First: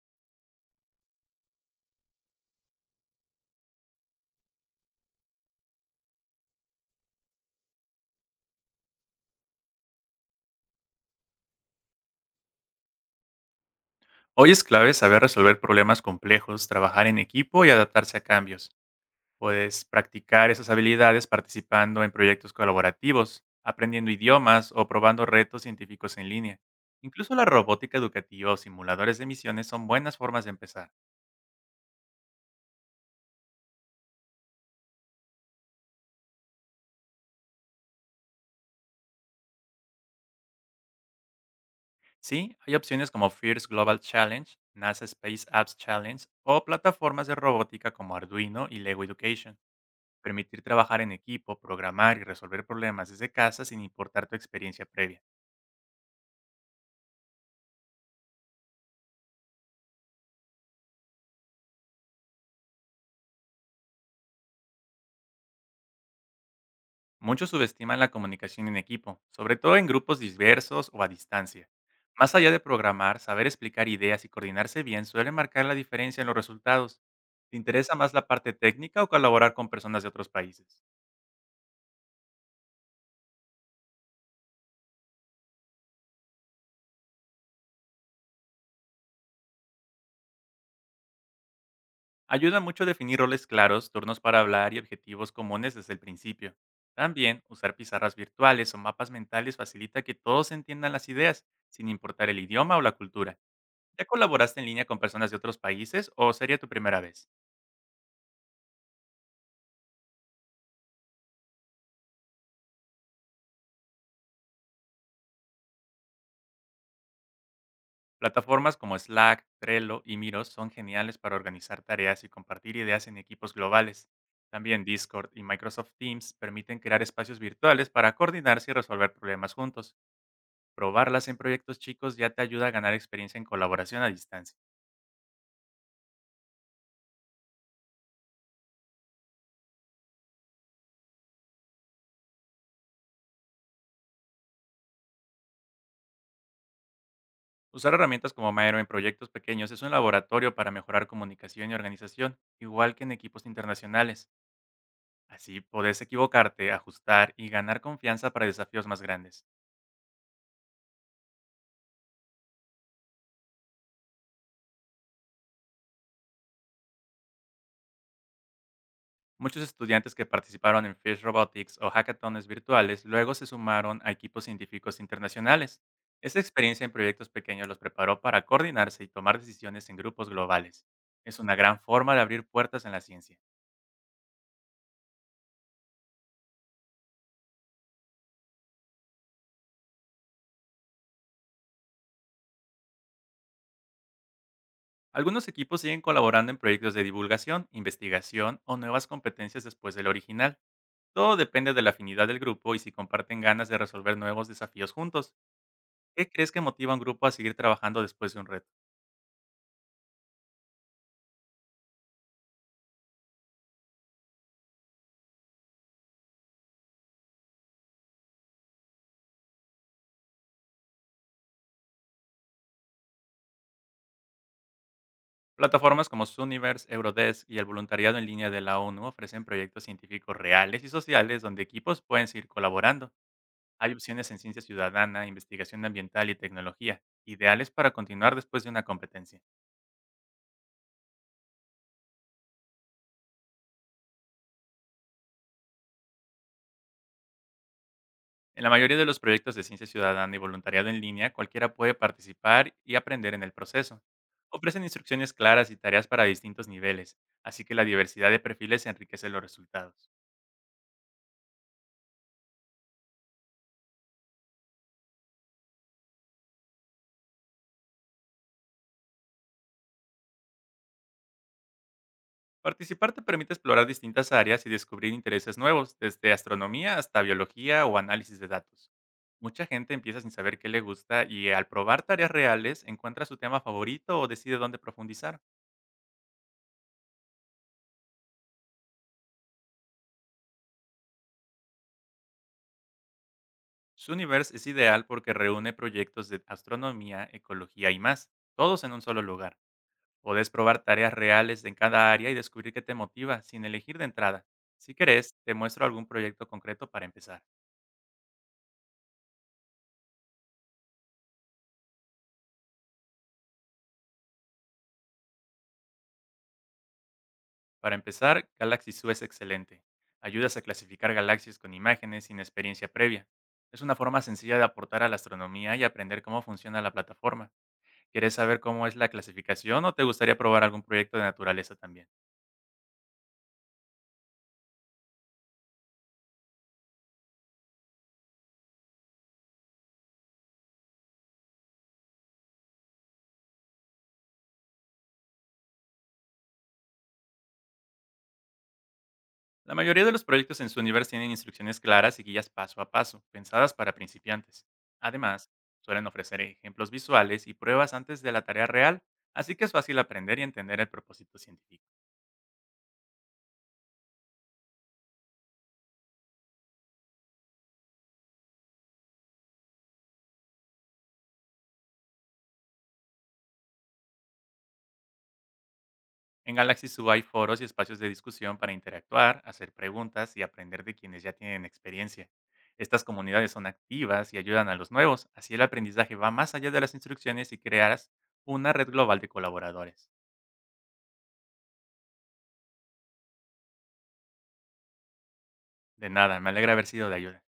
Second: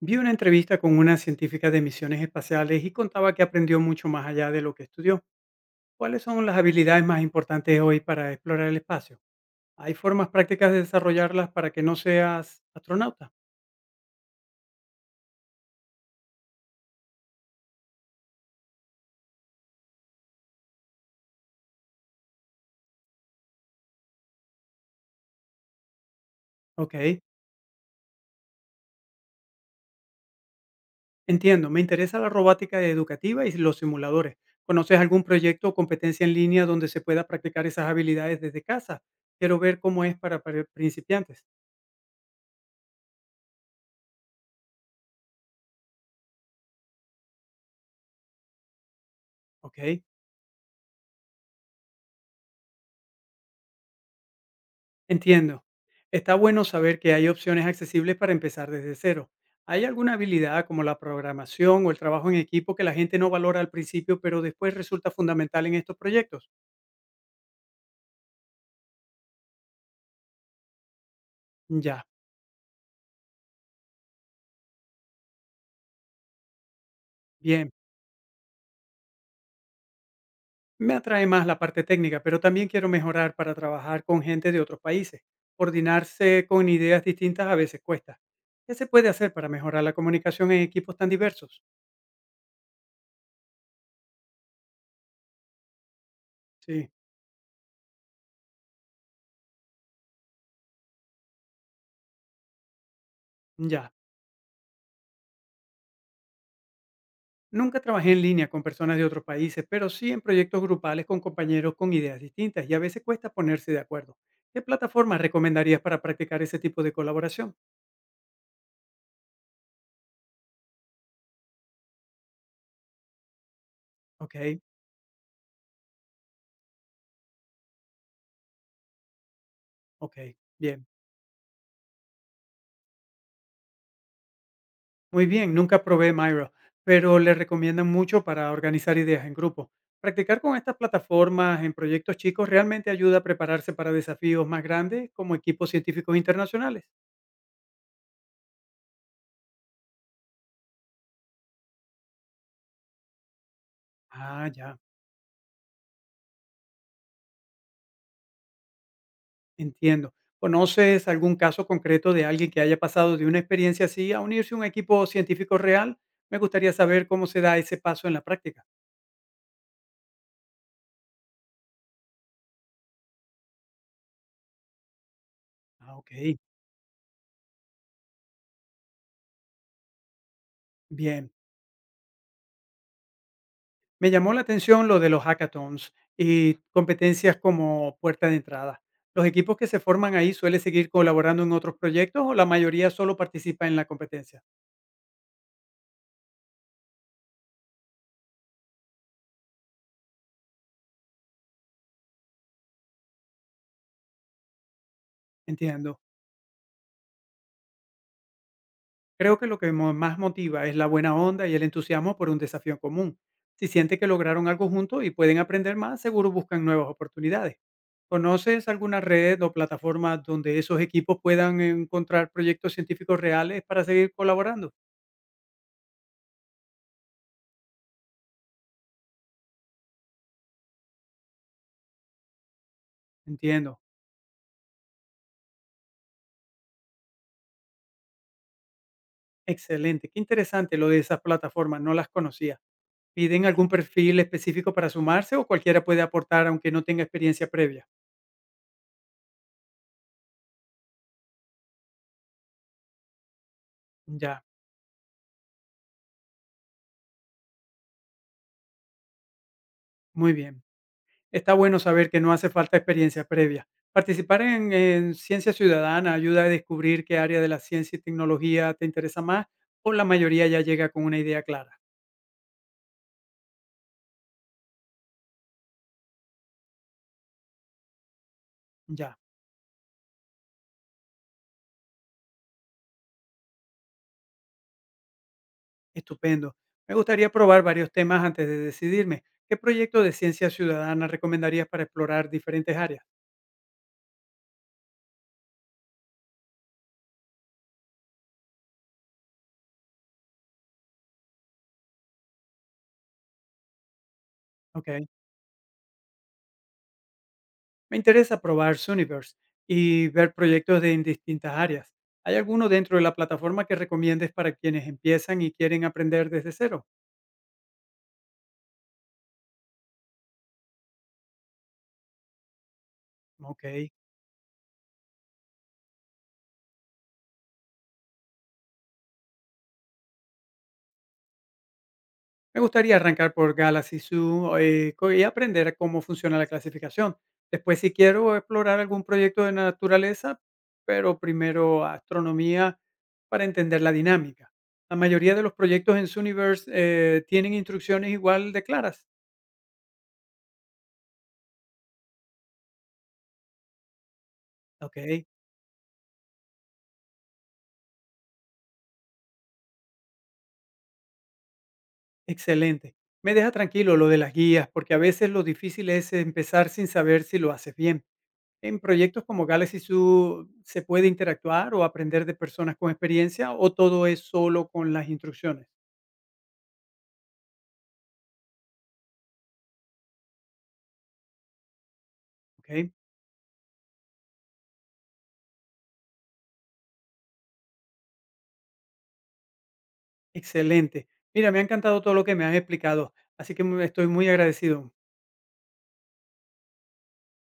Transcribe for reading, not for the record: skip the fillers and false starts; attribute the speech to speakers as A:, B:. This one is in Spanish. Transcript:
A: Vi una entrevista con una científica de misiones espaciales y contaba que aprendió mucho más allá de lo que estudió. ¿Cuáles son las habilidades más importantes hoy para explorar el espacio? ¿Hay formas prácticas de desarrollarlas para que no seas astronauta?
B: Hoy es clave saber resolver problemas complejos, trabajar en equipo y adaptarse a cambios. Puedes practicar esas habilidades participando en proyectos colaborativos, aprendiendo idiomas o probando retos científicos en línea.
A: Ok,
B: Incluso la robótica educativa o simuladores de misiones son buenas formas de empezar.
A: entiendo. Me interesa la robótica educativa y los simuladores. ¿Conoces algún proyecto o competencia en línea donde se pueda practicar esas habilidades desde casa? Quiero ver cómo es para principiantes.
B: Sí, hay opciones como FIRST Global Challenge, NASA Space Apps Challenge o plataformas de robótica como Arduino y Lego Education.
A: Ok.
B: Permitir trabajar en equipo, programar y resolver problemas desde casa sin importar tu experiencia previa.
A: Entiendo. Está bueno saber que hay opciones accesibles para empezar desde cero. ¿Hay alguna habilidad como la programación o el trabajo en equipo que la gente no valora al principio, pero después resulta fundamental en estos proyectos?
B: Muchos subestiman la comunicación en equipo, sobre todo en grupos diversos o a distancia.
A: Ya,
B: Más allá de programar, saber explicar ideas y coordinarse bien suele marcar la diferencia en los resultados. ¿Te
A: bien.
B: interesa más la parte técnica o colaborar con personas de otros países?
A: Me atrae más la parte técnica, pero también quiero mejorar para trabajar con gente de otros países. Coordinarse con ideas distintas a veces cuesta. ¿Qué se puede hacer para mejorar la comunicación en equipos tan diversos?
B: Ayuda mucho definir roles claros, turnos para hablar y objetivos comunes desde el principio.
A: Sí,
B: También, usar pizarras virtuales o mapas mentales facilita que todos entiendan las ideas, sin importar el idioma o la cultura.
A: ya.
B: ¿Ya colaboraste en línea con personas de otros países o sería tu primera vez?
A: Nunca trabajé en línea con personas de otros países, pero sí en proyectos grupales con compañeros con ideas distintas y a veces cuesta ponerse de acuerdo. ¿Qué plataformas recomendarías para practicar ese tipo de colaboración?
B: Plataformas como Slack, Trello y Miro son geniales para organizar tareas y compartir ideas en equipos globales.
A: Ok,
B: También Discord y Microsoft Teams permiten crear espacios virtuales para coordinarse y resolver problemas juntos.
A: ok, bien.
B: Probarlas en proyectos chicos ya te ayuda a ganar experiencia en colaboración a distancia.
A: Muy bien, nunca probé Miro, pero le recomiendan mucho para organizar ideas en grupo. Practicar con estas plataformas en proyectos chicos realmente ayuda a prepararse para desafíos más grandes como equipos científicos internacionales.
B: Usar herramientas como Miro en proyectos pequeños es un laboratorio para mejorar comunicación y organización, igual que en equipos internacionales.
A: Ah, ya.
B: Así podés equivocarte, ajustar y ganar confianza para desafíos más grandes.
A: Entiendo. ¿Conoces algún caso concreto de alguien que haya pasado de una experiencia así a unirse a un equipo científico real? Me gustaría saber cómo se da ese paso en la práctica.
B: Muchos estudiantes que participaron en Fish Robotics o hackatones virtuales luego se sumaron a equipos científicos internacionales.
A: Ah, ok.
B: Esta experiencia en proyectos pequeños los preparó para coordinarse y tomar decisiones en grupos globales.
A: Bien.
B: Es una gran forma de abrir puertas en la ciencia.
A: Me llamó la atención lo de los hackathons y competencias como puerta de entrada. ¿Los equipos que se forman ahí suelen seguir colaborando en otros proyectos o la mayoría solo participa en la competencia?
B: Algunos equipos siguen colaborando en proyectos de divulgación, investigación o nuevas competencias después del original. Todo depende de la afinidad del grupo y si comparten ganas de resolver nuevos desafíos juntos.
A: Entiendo.
B: ¿Qué crees que motiva a un grupo a seguir trabajando después de un reto?
A: Creo que lo que más motiva es la buena onda y el entusiasmo por un desafío común. Si sienten que lograron algo juntos y pueden aprender más, seguro buscan nuevas oportunidades. ¿Conoces alguna red o plataforma donde esos equipos puedan encontrar proyectos científicos reales para seguir colaborando?
B: Plataformas como Suniverse, Eurodesk y el voluntariado en línea de la ONU ofrecen proyectos científicos reales y sociales donde equipos pueden seguir colaborando.
A: Entiendo.
B: Hay opciones en ciencia ciudadana, investigación ambiental y tecnología, ideales para continuar después de una competencia.
A: Excelente. Qué interesante lo de esas plataformas. No las conocía. ¿Piden algún perfil específico para sumarse o cualquiera puede aportar aunque no tenga experiencia previa?
B: En la mayoría de los proyectos de ciencia ciudadana y voluntariado en línea, cualquiera puede participar y aprender en el proceso.
A: Ya,
B: Ofrecen instrucciones claras y tareas para distintos niveles, así que la diversidad de perfiles enriquece los resultados.
A: muy bien. Está bueno saber que no hace falta experiencia previa. Participar en Ciencia Ciudadana ayuda a descubrir qué área de la ciencia y tecnología te interesa más o la mayoría ya llega con una idea clara.
B: Participar te permite explorar distintas áreas y descubrir intereses nuevos, desde astronomía hasta biología o análisis de datos.
A: Ya,
B: Mucha gente empieza sin saber qué le gusta y al probar tareas reales encuentra su tema favorito o decide dónde profundizar.
A: estupendo. Me gustaría probar varios temas antes de decidirme. ¿Qué proyecto de ciencia ciudadana recomendarías para explorar diferentes áreas?
B: Universe es ideal porque reúne proyectos de astronomía, ecología y más, todos en un solo lugar. Podés probar tareas reales en cada área y descubrir qué te motiva sin elegir de entrada.
A: Ok.
B: Si querés, te muestro algún proyecto concreto para empezar.
A: Me interesa probar Suniverse y ver proyectos de en distintas áreas. ¿Hay alguno dentro de la plataforma que recomiendes para quienes empiezan y quieren aprender desde cero?
B: Para empezar, Galaxy Zoo es excelente. Ayudas a clasificar galaxias con imágenes sin experiencia previa. Es
A: Ok.
B: una forma sencilla de aportar a la astronomía y aprender cómo funciona la plataforma. ¿Quieres saber cómo es la clasificación o te gustaría probar algún proyecto de naturaleza también?
A: Me gustaría arrancar por Galaxy Zoo, y aprender cómo funciona la clasificación. Después, si quiero explorar algún proyecto de naturaleza, pero primero astronomía para entender la dinámica. La mayoría de los proyectos en Zooniverse tienen instrucciones igual de claras.
B: La mayoría de los proyectos en su universo tienen instrucciones claras y guías paso a paso, pensadas para principiantes.
A: Ok,
B: Además, suelen ofrecer ejemplos visuales y pruebas antes de la tarea real, así que es fácil aprender y entender el propósito científico.
A: excelente. Me deja tranquilo lo de las guías, porque a veces lo difícil es empezar sin saber si lo haces bien. En proyectos como Galaxy Zoo, ¿se puede interactuar o aprender de personas con experiencia o todo es solo con las instrucciones?
B: En Galaxy Zoo hay foros y espacios de discusión para interactuar, hacer preguntas y aprender de quienes ya tienen experiencia.
A: Ok,
B: Estas comunidades son activas y ayudan a los nuevos, así el aprendizaje va más allá de las instrucciones y crearás una red global de colaboradores.
A: excelente. Mira, me ha encantado todo lo que me has explicado, así que estoy muy agradecido.
B: De nada, me alegra haber sido de ayuda.